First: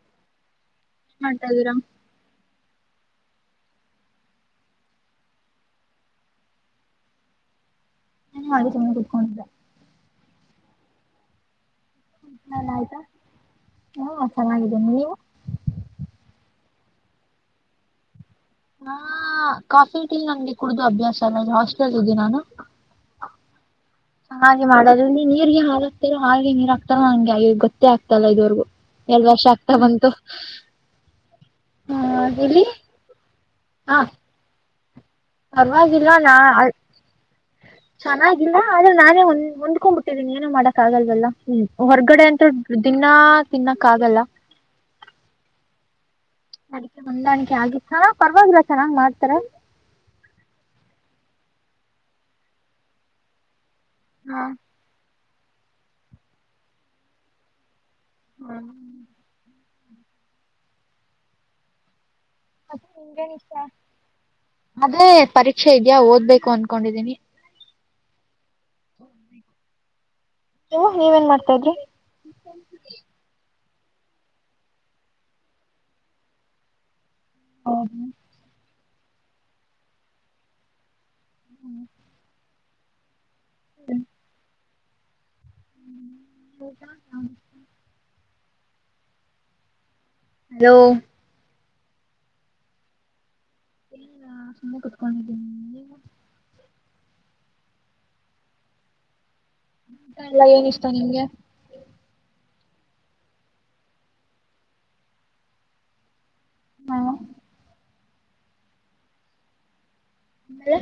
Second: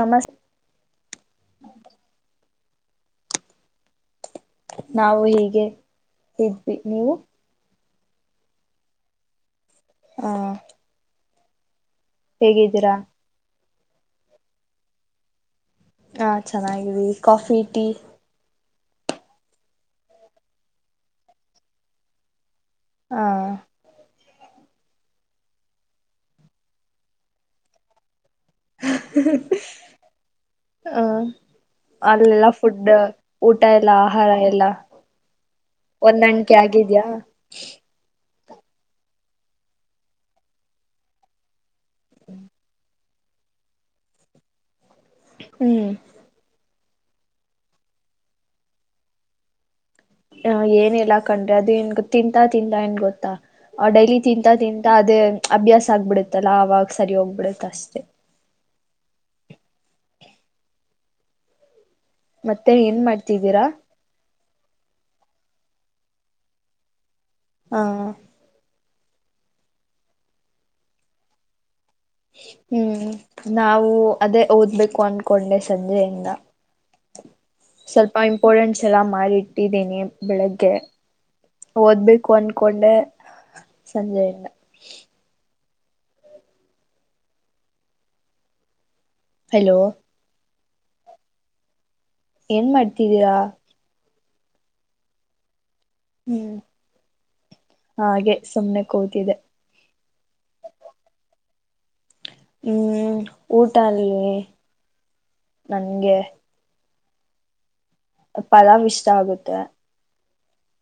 ನಮಸ್ ಮಾಡ್ತಾ ಇದ್ದೀರಾ? ನಾವು ಹೀಗೆ ಇದ್ವಿ, ನೀವು? ಹ್ಮ ಮಾಡಳ ಸುಮ್ಮನೆ ಕುಡ್ಕೊಂಡ ಹಾ ಸ್ನಾನ ಹೇಗಿದ್ದೀರಾ? ಆಯ್ತಾ ಹಾ ಚೆನ್ನಾಗಿದ್ದೀನಿ, ನೀವು? ಹಾ ಚೆನ್ನಾಗೀದಿವಿ, ಕಾಫಿ, ಟೀ ಹಾ ಕಾಫಿ ಟೀ ಎಲ್ಲಾ ನನ್ಗೆ ಕುಡ್ದು ಅಭ್ಯಾಸ ಅಲ್ಲ, ಇ ಹಾಸ್ಟೆಲ್ ಹೋಗಿ ನಾನು ಹಾ ಹೆ ಮಾಡದು ನೀರ್ಗೆ ಹಾಗಕ್ತರೋ ಹಾಗೆ ನೀರ್ ಆಗ್ತಾರ ಹಂಗೆ ಗೊತ್ತ ಆಗ್ತ ಇದುವರೆಗೂ ಎಷ್ಟ್ ವರ್ಷ ಆಗ್ತಾ ಬಂತು? ಆ ಅಲ್ಲೆಲ್ಲಾ ಫುಡ್ ಊಟ ಎಲ್ಲ ಆಹಾರ ಎಲ್ಲ ಪರವಾಗಿಲ್ ನಾ ಹೊಂದಾಣಿಕೆ ಆಗಿದ್ಯಾ ಚೆನ್ನ ಆದ್ರೆ ನಾನೇಂದ್ ಹೊಂದ್ಕೊಂಡ್ಬ ಬಿಟ್ಟಿದೀನಿ, ಏನ ಮಾಡಕ್ ಆಗಲ್ವಲ್ಲ, ಹ್ಮ ಹೊರಗಡೆ ಅಂತು ದಿನಾ ತಿನ್ನಕ್ ಆಗಲ್ಲ. ಹ್ಮ್ ಅಡಿಕೆ ಹೊಂದಾಣಿಕೆ ಆಗಿತ್ತು, ಚನ್ನ ಪರವಾಗಿಲ್ಲ ಚೆನ್ನಂಗ್ ಮಾಡ್ತಾರ. ಹ ಏನ್ಲಾ ಕಂಡ್ರೆ ಅದು ನ್ ತಿಂತಾ ತಿಂತಾ ಏನ್ ಗೊತ್ತಾ? ಆ ಡೈಲಿ ಹಾ ತಿಂತಾ ತಿಂತ ಅದೇ ಅಭ್ಯಾಸ ಆಗ್ಬಿಡುತ್ತಲ್ಲ ಆವಾಗ ಸರಿ ಹೋಗ್ಬಿಡುತ್ತೆ ಅಷ್ಟೇ. ಹ್ಮ ಮತ್ತೆ ಏನ್ ಮಾಡ್ತಿದ್ದೀರಾ ಅದೇ ಪರ ನಿಕ್ಷೆ ಇದ್ಯಾ ಓದ್ಬೇಕು ಅನ್ಕೊಂಡಿದ್ದೀನಿ. ಹಾ ನೀವೇನ್ ಮಾಡ್ತಾ ಇದ್ರಿ? ಹ್ಮ್ ನಾವು ಅದೇ ಓದ್ಬೇಕು ಅನ್ಕೊಂಡೆ ಸಂಜೆಯಿಂದ. ಸ್ವಲ್ಪ ಇಂಪೋರ್ಟೆಂಟ್ ಚಲ ಮಿ ಇಟ್ಟಿದ್ದೇನೆ ಬೆಳಗ್ಗೆ. ಓದ್ಬೇಕು ಅನ್ ಕೊಂಡ ಸಂಜೆ ಇಲ್ಲ ಹ್ಮ ಟ ಹಲೋ ಹಲೋ ಏನ್ ಮಾಡ್ತಿದೀರಾ? ಏ ಸುಮ್ಮನೆ ಕುತ್ಕೊಂಡಿದ್ದೀನಿ. ಹ್ಮ್ ಹಾಗೆ ಸುಮ್ನೆ ಕೂತಿದೆ. ಊಟ ಎಲ್ಲ ಏನ ಇಷ್ಟ ನಿಂಗೆ? ಹ್ಮ್ ಊಟ ಅಲ್ಲಿ ನನ್ಗೆ. ಹ್ಮ. ಪಲಾವ್ ಇಷ್ಟ ಆಗುತ್ತೆ. ಆಮೇಲೆ.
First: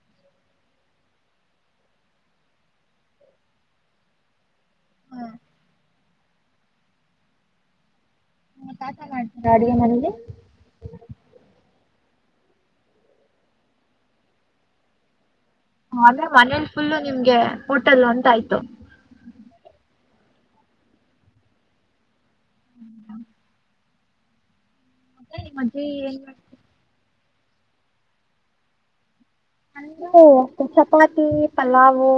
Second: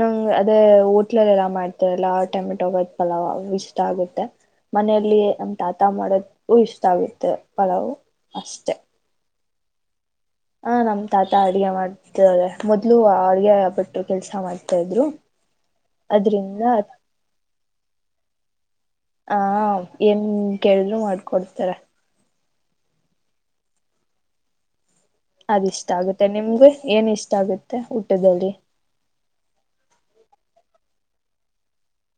ನಂಗ್ ಅದೇ ಹೋಟ್ಲಲ್ಲೆಲ್ಲ ಮಾಡ್ತಾರಲ್ಲ ಟೊಮೆಟೊ ಬಾತ್ ಪಲಾವ್ ಅವ ಇಷ್ಟ ಆಗುತ್ತೆ. ಮನೆಯಲ್ಲಿ ನಮ್ ತಾತ ಮಾಡದ ಇಷ್ಟಾ ಆಗುತ್ತೆ ಪಲಾವು. ನಿಮ್ ತಾತಾ ಮಾಡ್ತ ಗಾಡಿಗೆ ಮನೆಲೀ ಹ ನಮ್ ತಾತ ಅಡ್ಗೆ ಮಾಡ್ತಳೆ ಮೊದ್ಲು ಅಡ್ಗೆ ಆ ಬಟ್ರು ಕೆಲ್ಸ ಮಾಡ್ತಾ ಇದ್ರು. ಅಂದ್ರೆ ಅದ್ರಿಂದ ಮನೇಲಿ ಫುಲ್ಲು ನಿಮ್ಗೆ ಊಟಲ್ಲ ಅಂತ ಆಯ್ತ [unintelligible] ಹ ಏನ್ ಕೇಳ್ರು ಮಾಡ್ಕೊಡ್ತಾರೆ. [unintelligible] ಮತ್ತೆ ನಿಮ್ಮ ಅದ ಅಜ್ಜಿ ಇಷ್ಟ ಏನ್ ಆಗುತ್ತೆ ಮಾಡ್ತಾರೆ ನಿಮ್ಗ ಏನ್ ಇಷ್ಟ ಷ್ಟಗುತ್ತೆ ಊಟದಲ್ಲಿ? ಓ ಚಪಾತಿ ಪಲಾವೂ.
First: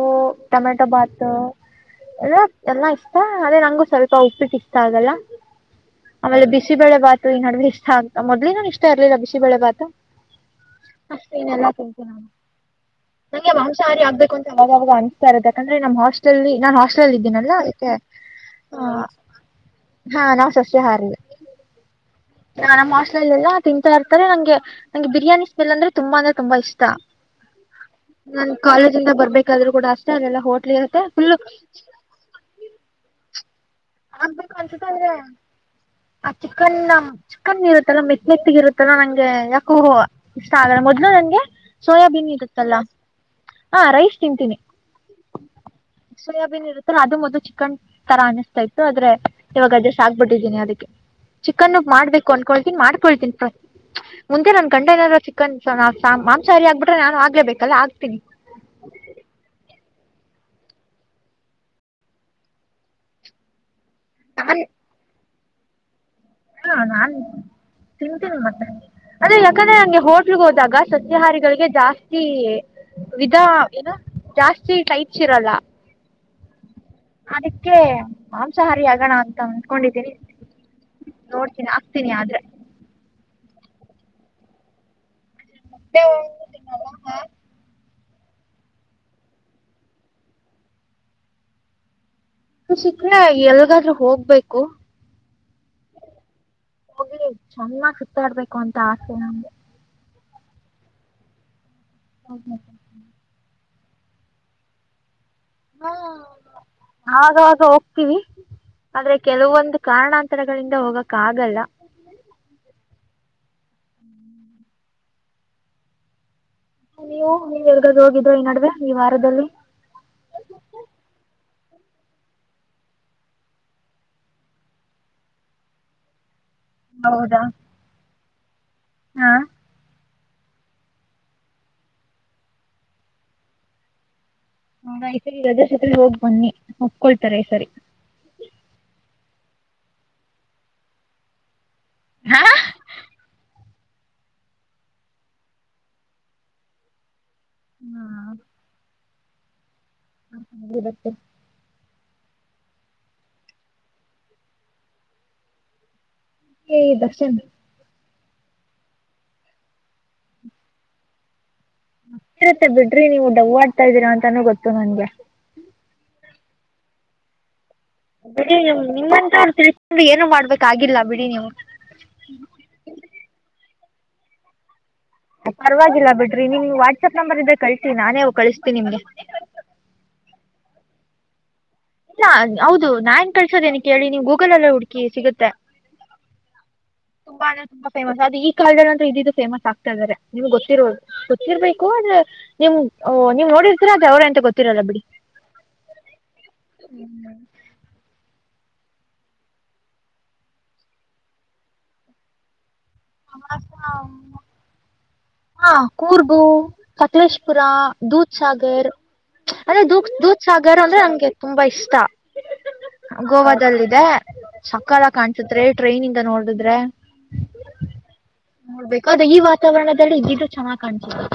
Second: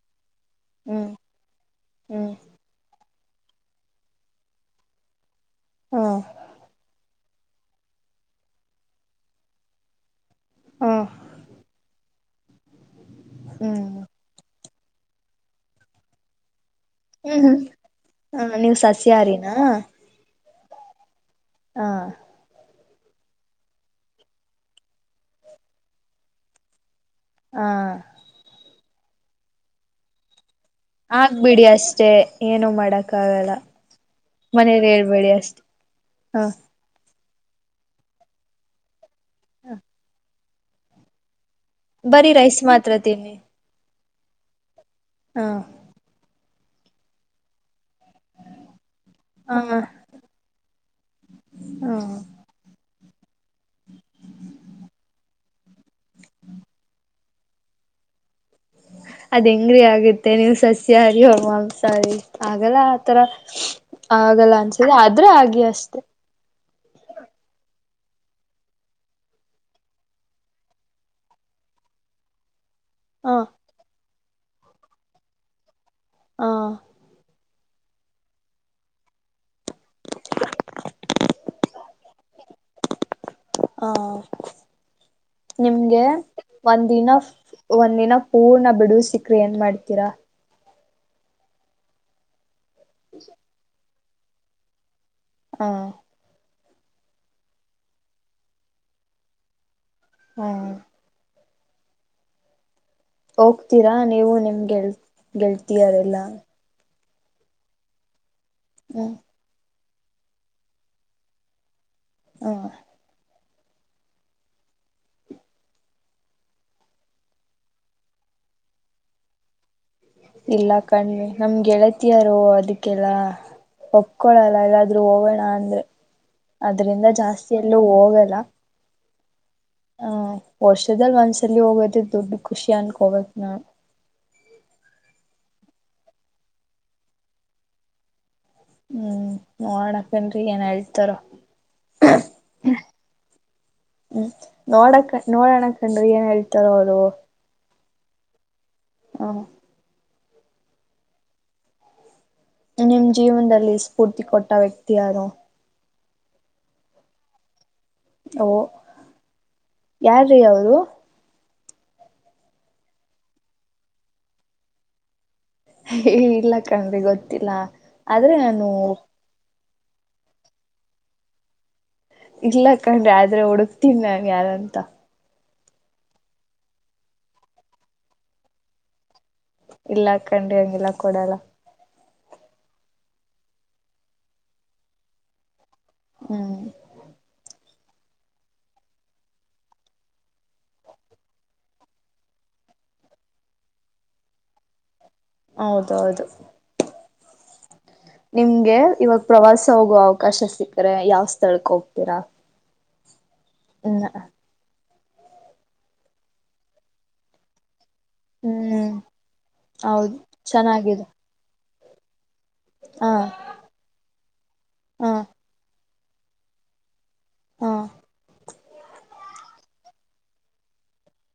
ಟೊಮೆಟೊ ಹ್ಮ್ ಬಾತ್ ಹ್ಮ್ ಎಲ್ಲ ಎಲ್ಲ ಇಷ್ಟ ಅದೇ ನಂಗು ಸ್ವಲ್ಪ ಉಪ್ಪಿಟ್ಟ ಇಷ್ಟಾ ಆಗಲ್ಲ. ಹಾ ಆಮೇಲೆ ಬಿಸಿ ಬೆಳೆ ಬಾತ್ ಈ ನಡುವೆ ಇಷ್ಟ ಅಂತ ಮೊದ್ಲೇ ನಾನ ಇಷ್ಟ ಇರಲಿಲ್ಲ ಬಿಸಿ ಬೆಳೆ ಭಾತ ಹಾ ಅಷ್ಟೇ ಇನ್ನೆಲ್ಲಾ ತಿಂತ ಹ ನಂಗೆ ಹ್ಮ್ ಮಾಂಸಹಾರಿ ಆಗ್ಬೇಕು ಅಂತ ಅವಾಗ ಅವಾಗ ಅನಸ್ತ್ ಇರುತ್ತೆ ಯಾಕಂದ್ರ ನಮ್ಮ ಹಾಸ್ಟೆಲ್ಲಲ್ಲಿ ಲಲ್ಲಿದಿನಲ್ಲ ಹ್ಮ್ ಅದಕೆ ಹ ನೀವು ಸಸ್ಯಾಹಾರಿನಾ ಹಾ ನಾವ್ ಸಸ್ಯ ಹಾರಿ. ಹಾ ನ ನಮ್ಮ ಹಾಸ್ಟೆಲೆಲ್ಲಾ ತಿಂತಾ ಇರ್ತಾರೆ ನಂಗೆ ನಂಗೆ ಬಿರಿಯಾನಿ ಸ್ಮೆಲ್ ಅಂದ್ರೆ ತುಂಬಾ ಅಂದ್ರೆ ತುಂಬಾ ಇಷ್ಟ ತ್ತ. ಹಾ ನನ್ ಕಾಲೇಜ ಬರ್ಬೇಕಾದ್ರೂ ಕೂಡ ಅಷ್ಟೇ ಅಲ್ಲೆಲ್ಲ ಹೋಟೆಲ್ ಆಗ್ಬಿಡಿ ಅಷ್ಟೆ ಏನು ಮಾಡಕ್ಕ ಆಗಲ್ಲ. ಆಗ್ಬೇಕು ಅನ್ಸುತ್ತೆ ಮನೇಲಿ ಆದ್ರೆ ಹೇಳ್ಬೇಡಿ ಅಷ್ಟೆ ಆ ಹ ಚಿಕ್ಕೆನ್ ಚಿಕ್ಕನ್ ಇರುತ್ತಲ್ಲ ಮೆತ್ತ ಮೆತ್ತಗಿರುತ್ತಲ್ಲ ನಂಗೆ ಗೆ ಯಾಕೋ ಇಷ್ಟ ಆಗಲ್ಲ ಮೊದ್ಲು ನನ್ಗೆ ಸೋಯಾಬೀನ್ ಬರೀ ರೈಸ್ ಇರುತ್ತಲ್ಲ ಮಾತ್ರ ಹ ರೈಸ್ ತಿಂತೀನಿ ಹಾ ಸೋಯಾಬನ್ ಇರುತ್ತಲ್ಲ ಅದು ಮೊದ್ಲು ಚಿಕನ್ ತರ ಆಯ್ತು ಆದ್ರೆ ಹ ಇವಾಗ ಹ ಅಜಷ್ಟ ಆಗ್ಬಿಟ್ಟಿದ್ದೀನಿ ಅದಕ್ಕೆ ಚಿಕನ್ ಮಾಡ್ಬೇಕು ಅನ್ಕೊಳ್ತೀಿನಿ ಮಾಡ್ ಕೋಳ್ತಿ ಮುಂದೆ ನನ್ ಗಂಡ ಏನಾರ ಚಿಕನ್ ಮಾಂಸಾಹಾರಿ ಆಗ್ಬಿಟ್ರೆ ನಾನು ಆಗ್ಲೇಬೇಕಲ್ಲ ಆಗ್ತೀನಿ. ಮತ್ತ ನೀವು ಸಸ್ಯ ಹರಿ ಓಂ ಮಾಂಸಾಹಾರಿ ಸಾರಿ ಆಗಲ್ಲ ಆಥರ ಆಗಲ್ಲ ಅನ್ಸದೆ ಆದ್ರೆ ಹಾಗೆ ಇಲ್ಲ ಅಷ್ಟೇ ಹಾ ನಾನ್ ತಿಂತೀನಿ ಮತ್ತೆ ಅದ್ರ ಯಾಕಂದ್ರೆ ಹಂಗೆ ಹೋಟ್ಲ್ಗೆ ಹೋದಾಗ ಸತ್ಯಹಾರಿಗಳಿಗೆ ಜಾಸ್ತಿ ಹ ವಿಧ ಏನ ಜಾಸ್ತಿ ಸೀಟ ಹೈಟ್ಸ್ ಇರಲ್ಲ. ಹಾ ಅದಕ್ಕೆ ಮಾಂಸಾಹಾರಿ ಆಗಣ ಅಂತ ಅನ್ಕೊಂಡಿದ್ದೀನಿ ನೋಡ್ತೀನಿ ತಿನ್ನಿ ಆದ್ರೆ [unintelligible] ಹಾ.. ಮತ್ತೆ ನಿಮ್ಗೆ ಒಂದಿನ ತಿನ್ನಲ್ಲ ಒಂದಿನ ಪೂರ್ಣ ಬಿಡುವ ಸಿಕ್ರ ಏನ್ ಮಾಡ್ತೀರಾ ಸಿಕ್ರೆ ಯಲಗಾದರೂ ಹೋಗ್ತಿವಿ ಹೋಗ್ಬೇಕು.. ಹ ಹೋಗ್ಲಿ ಚೆನ್ನಾಗ್ ಸುತ್ತಾಡ್ಬೇಕು ಅಂತ ಆಸೆ ನಮ್ಗೆ ಹ್ಮ ಹೌ ಹೋಗ್ತೀರಾ ನೀವು ನಿಮ್ಗೆ ಗೆಳತಿ ಗೆಳ್ತಿಯಾರೆ ಎಲ್ಲಾ ಅವಾಗ ಅವಾಗ ಹೋಗ್ತೀವಿ ಹ್ಮ್ ಆದ್ರೆ ಕೆಲವೊಂದ ಕಾರಣಾಂತರಗಳಿಂದ ಹೋಗಕ್ ಆಗಲ್ಲ. ಹ ನೀವು ನೀವ್ ಎಲಗಾದರು ಹೋಗಿದ್ರ ಈ ನಡುವೆ ಈ ವಾರದಲ್ಲಿ. ಇಲ್ಲ ಕಣೆ ನಮ್ ಗೆಳತಿಯರು ಅದಕ್ಕೆಲ್ಲಾ... ಒಪ್ಕೊಳಲ್ಲ ಎಲ್ಲಾದ್ರೂ ಹೋಗೋಣ ಅಂದ್ರೆ. ಅದ್ರಿಂದ ಹೌದಾ ಜಾಸ್ತಿ ಎಲ್ಲೂ ಹೋಗಲ್ಲ. ಹಾ ಹ್ಮ ವರ್ಷದಲ್ ಒಂದ್ಸಲಿ ಹೋಗೋದ ದೊಡ್ಡ ಖುಷಿ ಅನ್ಕೋಬೇಕ ನಾನು [unintelligible] ಹಂಗಾದರೆ ಈ ಸರಿ ರಜಾ ಸಿಕ್ಕರೆ ಹೋಗ್ ಬನ್ನಿ ಒಪ್ಕೊಳ್ತಾರೆ ಈ ಸರಿ ಹ್ಮ್ ನೋಡತೇನ್ರಿ ಏನ್ ಹೇಳ್ತಾರೋ ಹಾ [inaudible] ಹ್ಮ್ ನೋಡಕ್ ನೋಡಣ ಕಣ್ರಿ ಏನ್ ಹೇಳ್ತಾರ ಅವರು ಹಾ ಹಾ ಹಾ ಹಾಗ ಇರುತ್ತೆ ನಿಮ್ ಜೀವನದಲ್ಲಿ ಸ್ಫೂರ್ತಿ ಕೊಟ್ಟ ವ್ಯಕ್ತಿ ಯಾರು ಏ ದರ್ಶನ್ ಓ ಯಾರ್ರೀ ಅವರು ಗೊತ್ತಿರುತ್ತೆ ಬಿಡ್ರಿ ನೀವು ಡವ್ ಆಡ್ತಾ ಇದ್ದೀರಾ ಅಂತಾನೂ ಗೊತ್ತು ನನ್ಗೆ ಏ ಇಲ್ಲ ಕಣ್ರಿ ಗೊತ್ತಿಲ್ಲ ಆದ್ರೆ ಬಿಡಿ ನಾನು ನಿಮ್ಮಂತ ಅವ್ರು ತಿ ಏನು ಮಾಡ್ಬೇಕಾಗಿಲ್ಲ ಬಿಡಿ ನೀವು ಇಲ್ಲ ಕಂಡ್ರಿ ಆದ್ರೆ ಹುಡುಕ್ ಹುಡ್ಕಿನಿ ನಾನನ್ ಯಾರಂತ ಪರ್ವಾಗಿಲ್ಲ ಬಿಡ್ರಿ ನಿಮ್ಗೆ ವಾಟ್ಸಪ್ ನಂಬರ್ ಇದ್ರೆ ಕಳ್ಸಿ ನಾನೇ ಕಳಸ್ತೀನಿ ನಿಮ್ಗೆ ಇಲ್ಲ ಕಂಡ್ರಿ ಹಂಗಿಲ್ಲ ಕೊಡಲ್ಲ ಇಲ್ಲ ಹೌದು ಕಳ್ಸೋದೇನ ಕೇಳಿ ನೀವು ಗೂಗಲ್ ಎಲ್ಲೇ ಹುಡ್ಕಿ ಸಿಗುತ್ತೆ ಹ್ಮ್.. ತುಂಬಾ ಫೇಮಸ್ ಅದು ಈ ಕಾಲ್ಡ ಅಂದ್ರೆ ಇದಿದದು ಫೇಮಸ್ ಆಗ್ತಾ ಇದಾರೆ ನಿಮ್ಗೆ ಗೊಿರೋದು ಗೊಿರ್ಬೇಕು ಆದ್ರೆ ನಿಮ್ ನೀವು್ ನೋಡಿರ್ತ್ರ ಅದ ಅವ್ರೇ ಅಂತ ಗೊತ್ತಿರೋಲ್ಲ ಬಿಡಿ ಹೌದೌದು ಇಲ್ಲಾ... ನಿಮ್ಗೆ ಇವಾಗ ಪ್ರವಾಸ ಹೋಗುವ ಅವಕಾಶ ಸಿಕ್ಕ್ರೆ ಯಾವ್ ಸ್ಥಳಕ್ ಹೋಗ್ತೀರಾ ಹ ಇಲ್ಲಾ.. ಹ... ಹಾ ಕೂರ್ಗು ಸಕಲೇಶ್ಪುರಾ.. ದೂದ್ ಸಾಗರ್ ಹ್ಮ್ ಅಂದ್ರೊ ಹೌದು ದೂಧ್ ಸಾಗರ್ ಅಂದ್ರೆ ಚೆನ್ನಾಗಿದೆ ನಮಗೆ ತುಂಬಾ ಇಷ್ಟ ಹಾ ತ್ತ ಗೋವಾದಲ್ಲಿದೆ ಸಾಕತ್ ಹಾ ಕಾಣ್ಸತ್ ಟ್ರೈನ್ ಇಂದ ನೋಡಿದ್ರೆ ಹಾ ನೋಡ್ಬೇಕು ಈ ವಾತಾವರಣದಲ್ಲಿ ಇದದು ಚೆನ್ನಾಗ ಕಾಣ್ಸ್ತಿದೆ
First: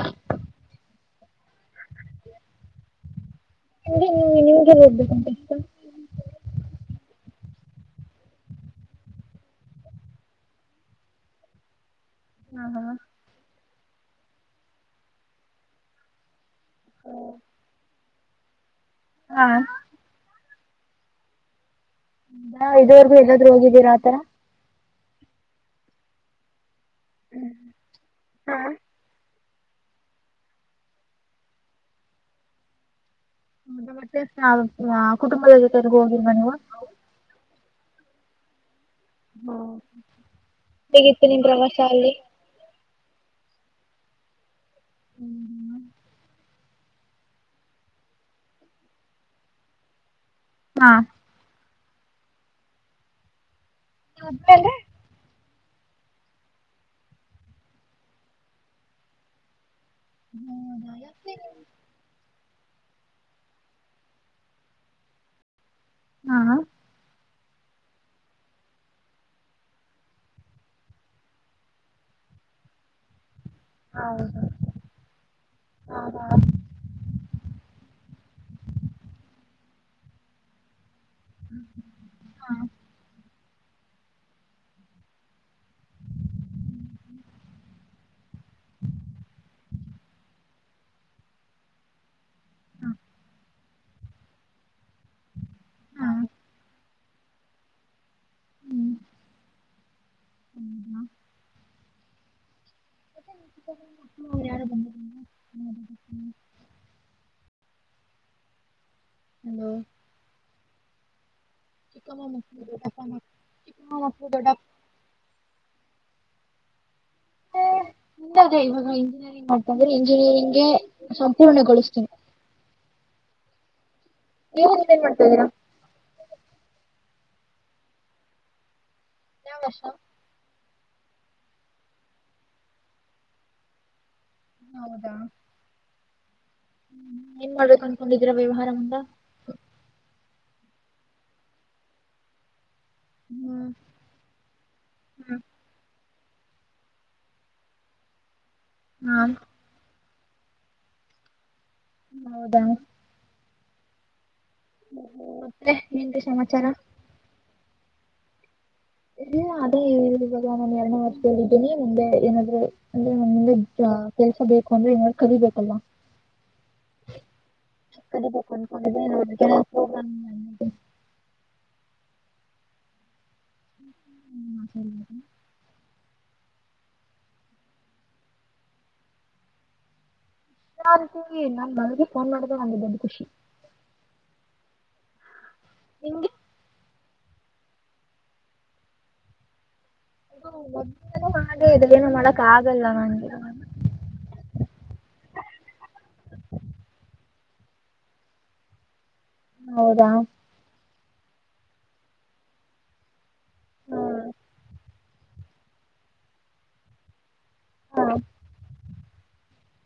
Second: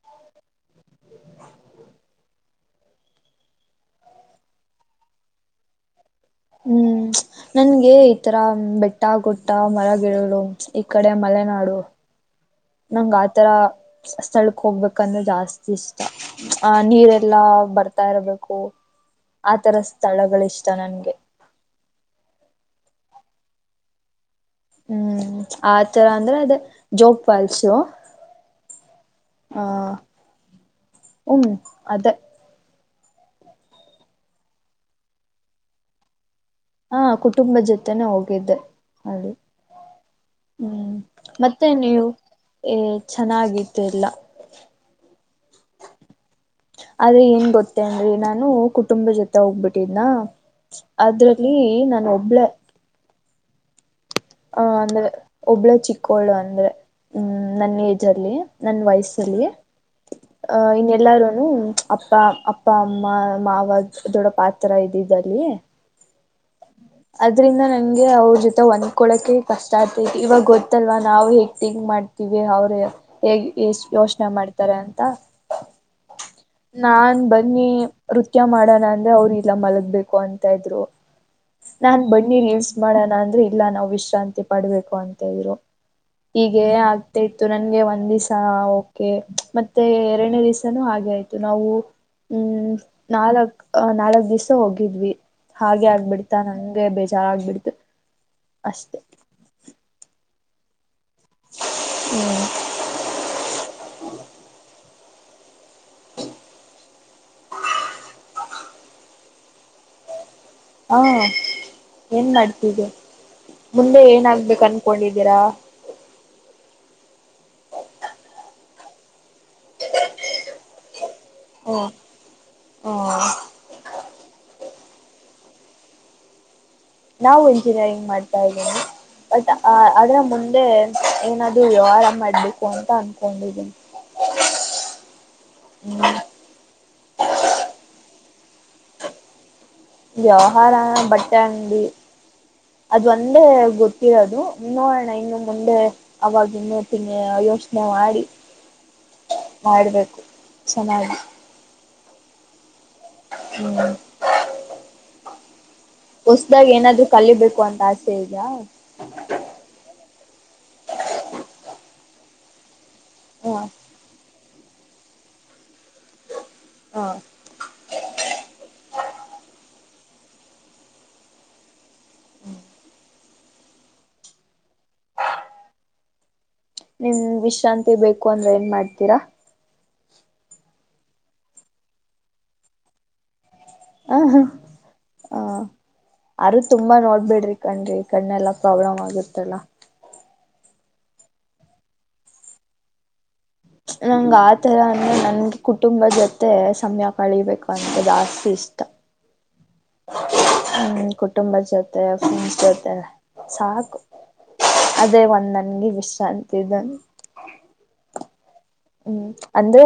ನಿಮಗೆ ನಿಮ್ಗೆ ನ್ ಹೋಗ್ಬೇಕುಂತ ಹ್ಮ್ ನನ್ಗೆ ಈತರ ಬೆಟ್ಟ ಗುಟ್ಟ ಮರಗಿಡಗಳು ಈ ಕಡೆ ಮಲೆನಾಡು ನಂಗ ಆತರ ಸ್ಥಳಕ್ ಹೋಗ್ಬೇಕಂದ್ರೆ ಜಾಸ್ತಿ ಇಷ್ಟ ಆ ನೀರೆಲ್ಲಾ ಬರ್ತ ಬರ್ತಾ ಇರ್ಬೇಕು ಹಾ ಆತರ ಸ್ಥಳಗಳೆಷ್ಟ ಇಸ್ಟ ನನ್ಗೆ ಇದವರ್ಗು ಎಲ್ಲಾದ್ರು ಹೋಗಿದ್ದೀರ ಆತರ ಹ್ಮ್ ಆತರ ಅಂದ್ರೆ ಅದೇ ಜೋಕ್ ಫಾಲ್ಸ್ ಹಾ ಹ್ಮ್ ಅದ ಮತ್ತೆ ಮತ್ತೆ ಕುಟುಂಬದ ಜೊತೆ ಹೋಗಿಲ್ವಾ ನೀವು ಹಾ ಕುಟುಂಬ ಜೊತೆನೆ ಹೋಗಿದ್ದೆ ಅದು ಹ್ಮ್ ಹೇಗಿತ್ತು ನಿಮ್ ಮತ್ತೆ ಪ್ರವಾಸ ನೀವು ಅಲ್ಲಿ ಎ ಚೆನ್ನಾಗಿ ಇಲ್ಲ ಆದ್ರೆ ಏನ್ ಗೊತ್ತೇ ಅನ್ರಿ ನಾನು ಕುಟುಂಬ ಜೊತೆ ಹೋಗ್ಬಿಟ್ಟಿದ್ನ ಹಾ ಅದ್ರಲ್ಲಿ ಏ [unintelligible] ಒಬ್ಬಳ ಹಾ ಒಬ್ರಲ್ಲ? ಆಮೇಲೆ ಒಬ್ಳ ಚಿಕ್ಕೋಳು ಅಂದ್ರೆ ಹ್ಮ್ ನನ್ನ ಏಜ್ ಅಲ್ಲಿ ನನ್ ವಯಸ್ಸಲ್ಲಿ ಅ ಇನ್ನಲ್ಲಾರುನು ಅಪ್ಪ ಅ ಅಪ್ಪ ಅಮ್ಮ ಮಾವಾಗ ದೊಡ್ಡ ಪಾತ್ರ ಇದಿದ್ದಲ್ಲಿ ಹಾ ಅದ್ರಿಂದ ನಂಗೆ ಅವ್ರ ಜೊತೆ ಒಂದ್ಕೊಳಕೆ ಕಷ್ಟ ಆಗ್ತೈತಿ ಇವಾಗ ಗೊತ್ತಲ್ವಾ ನಾವು ಹೇಗ್ ತೀಗ ಮಾಡ್ತೀವಿ ಅವ್ರ ಹೇಗ್ ಎಷ್ಟ ಹೌದು. ಯೋಚನೆ ಮಾಡ್ತಾರೆ ಅಂತ ನಾನ ಬನ್ನಿ ನೃತ್ಯ ಮಾಡೋಣ ಅಂದ್ರೆ ಅವರು ಇಲ್ಲ ಮಲಗ್ಬೇಕು ಅಂತ ಇದ್ರು ನಾನ್ ಬನ್ನಿ ರಿಲ್ಮಾಡೋಣ ಅಂದ್ರೆ ಇಲ್ಲ ನಾವು ವಿಶ್ರಾಂತಿ ಪಡ್ಬೇಕು ಅಂತ ಇದ್ರು ಹೀಗೆ ಆಗ್ತ ಇತ್ತು ನನ್ಗೆ ಒಂದ್ ದಿವಸ ಓಕೆ ಮತ್ತೆ ಎರಡನೇ ದಿವ್ಸನುೂ ಹಾಗೆ ಆಯ್ತು ನಾವು ಹ್ಮ್ ನಾಲ್ಕ್ ಅಹ ನಾಲ್ಕ್ ದಿವ್ಸ ಹೋಗಿದ್ವಿ ಹಾಗೆ ಆಗ್ಬಿಡ್ ನಂಗೆ ಬೇಜಾರಆಗ್ಬಿಡ್ತು ಅಷ್ಟೇ ಹ್ಮ್ ಹೌದಾ [inaudible] ಯಾರ ಬಂದ ಹಾದ ಹ [inaudible] ಹಲೋ ಹ ಏನ್ ಮಕ್ಕಳು ನಡ್ತಿದೆ ದೊಡ್ಡಪ್ಪ ಮಕ್ಕಳು ಚಿಕ್ಕಮ್ಮ ಮುಂದೆ ಮಕ್ಕಳು ದೊಡ್ಡಪ್ಪ ಏನಾಗಗ್ಬೇಕ ಅನ್ಕೊಂಡಿದ್ದೀರಾ ಹ ಅದೇ ಇವಾಗ ಇಂಜಿನಿಯರಿಂಗ್ ಮಾಡ್ತಂದ್ರೆ ಇಂಜಿನಿಯರಿಂಗ್ಗೆ ಹ್ಮ ಸಂಪೂರ್ಣಗೊಳ್ತೀನಿ ನೀವ್ ಇನ್ನೇನ್ ಮಾಡ್ತದಇದೀರಾ ನಾವು ಇಂಜಿನಿಯರಿಂಗ್ ಮಾಡ್ತಾ ಇದ್ದೀನಿ ಬಟ್ ಯಾವ ಅ ವರ್ಷ ಅದ್ರ ಮುಂದೆ ಏನಾದರೂ ವ್ಯವಹಾರ ಮಾಡ್ಬೇಕು ಅಂತ ಅನ್ಕೊಂಡಿದೀನಿ ಹೌದಾ ಹ್ಮ್ ಹ್ಮ ಏನ್ ಮಾಡ್ಬೇಕು ಅನ್ಕೊಂಡಿದೀರ ವ್ಯವಹಾರ ಮುಂದ ಜವಹರನ ಬಟ್ಟೆ ಅಂಗಡಿ ಅದ ಒಂದೇ ಹ್ಮ್ ಗೊತ್ತಿರೋದು ನೋಡೋಣ ಇನ್ನು ಮುಂದೆ ಅವಾಗ ಇನ್ನತಿನ ಯೋಚನೆ ಮಾಡಿ. ಹಾ ಮಾಡ್ಬೇಕು. ಸನ್ನ [inaudible] ಹೌದಾ ಹ್ಮು ಮತ್ತೆ ಏನ್ರೀ ಸಮಾಚಾರ ಹೊಸ್ದಾಗ ಏನಾದ್ರು ಕಲಿಬೇಕು ಅಂತ. ಆಸೆ ಇದೆಯಾ ಹ್ಮು ಅದೇ ಹೇಳದೆ ಎಲ್ಲ ನಾನು ಎರಡನೇ ವರ್ಷದಲ್ಲ ಇದ್ದನಿ ಮುಂದೆ ಏನಾದ್ರು ಅಲ್ಲಿ ಹ ಒಂದ ಕೆಲ್ಸ ಬೇಕ ಹಕೊಂಡ್ರೆ ಏನ್ ಕಲಿಬೇಕಲ್ಲ ಹಾ ಕ ಪಕ ಕೊನೆ ಪ್ರೋಗ್ರ [inaudible] ಹ್ಮ್ ಸರಿ ನಿಮ್ಗ್ ವಿಶ್ರಾಂತಿ ಬೇಕು ಅಂದ್ರೆ ಏನ್ ಮಾಡ್ತೀರಾ. ನನ್ ನಾನ್ ಮಳಗೆ ಫೋನ್ ಮಾಡಿದ ನನಗೆ ದೊಡ್ಡ ಖುಷಿ ಹಹ ನಿಮ್ಗೆ ಆದ್ರೂ ತುಂಬಾ ನೋಡ್ಬಿಡ್ರಿ ಕಣ್ರಿ ಕಣ್ಣೆಲ್ಲಾ ಪ್ರಾಬ್ಲಮ್ ಆಗಿತ್ತಲ್ಲ. ಹ್ಮ ಮ ಹಾಗೆ ಇರು ಏನು ಮಾಡಕ್ ಆಗಲ್ಲ ನಂಗೆ. ನಂಗ ಆ ತರ ಅಂದ್ರೆ ನನ್ಗೆ ಕುಟುಂಬ ಜೊತೆ ಸಮಯ ಕಳಿಬೇಕು ಅಂದೆ ಜಾಸ್ತಿ ಇಷ್ಟ. ಹೌದಾ ಕುಟುಂಬ ಜೊತೆ ಫ್ರೆಂಡ್ಸ್ ಜೊತೆ ಸಾಕು ಅದೇ ಒಂದ್ ನನ್ಗೆ ವಿಶ್ರಾಂತಿ. ಹಾ ಹ್ಮ ಅಂದ್ರೆ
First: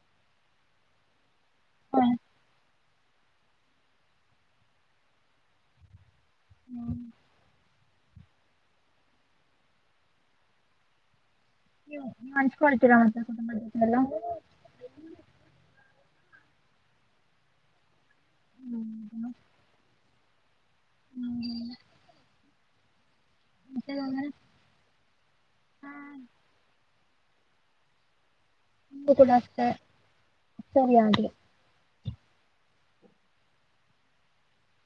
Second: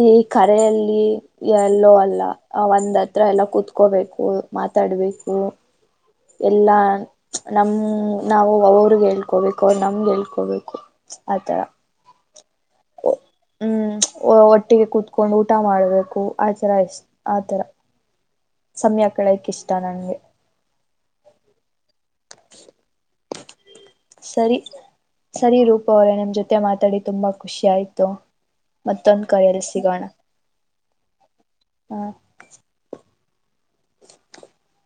ಈ ಕಾರ್ಯ ಅಲ್ಲಿ ಎಲ್ಲೋ ಅಲ್ಲ ಆ ಒಂದ. ಹತ್ರ ಎಲ್ಲ ಕುತ್ಕೋಬೇಕು ಮಾತಾಡ್ಬೇಕು. ಎಲ್ಲಾ ಹ್ಮ್ ನಮ್ಮ ಹ್ಮ ನಾವು ಅವ್ರಗೆ ಹೇಳ್ಕೊಬೇಕು ಅವ್ರು ನಮ್ಗೆ ಹೇಳ್ಕೊಬೇಕು. ಅಥರಾ ಅಣ್ ಹ್ಮ್ ಒಟ್ಟಿಗೆ ಕುತ್ಕೊಂಡು ಊಟ ಮಾಡ್ಬೇಕು. ಆ ತರ ಇಷ್ಟ ಆತರ ಸಮಯ ಕಲಿಯೆಕ್ ಇಷ್ಟ ನನ್ಗೆ ಹ್ಮು ಹ್ಮು [inaudible] ಸರಿ ಸರಿ ರೂಪ ಹಾ, ಅವರೇ ನಿಮ್ ಜೊತೆ ಮಾತಾಡಿ ತುಂಬಾ ಖುಷಿ ಆಯ್ತು ಮತ್ತೊಂದ ಕರೆಯಲ್ಲಿ ಸಿಗೋಣ. ಸರಿಯಾದ ಹ್ಮ [inaudible]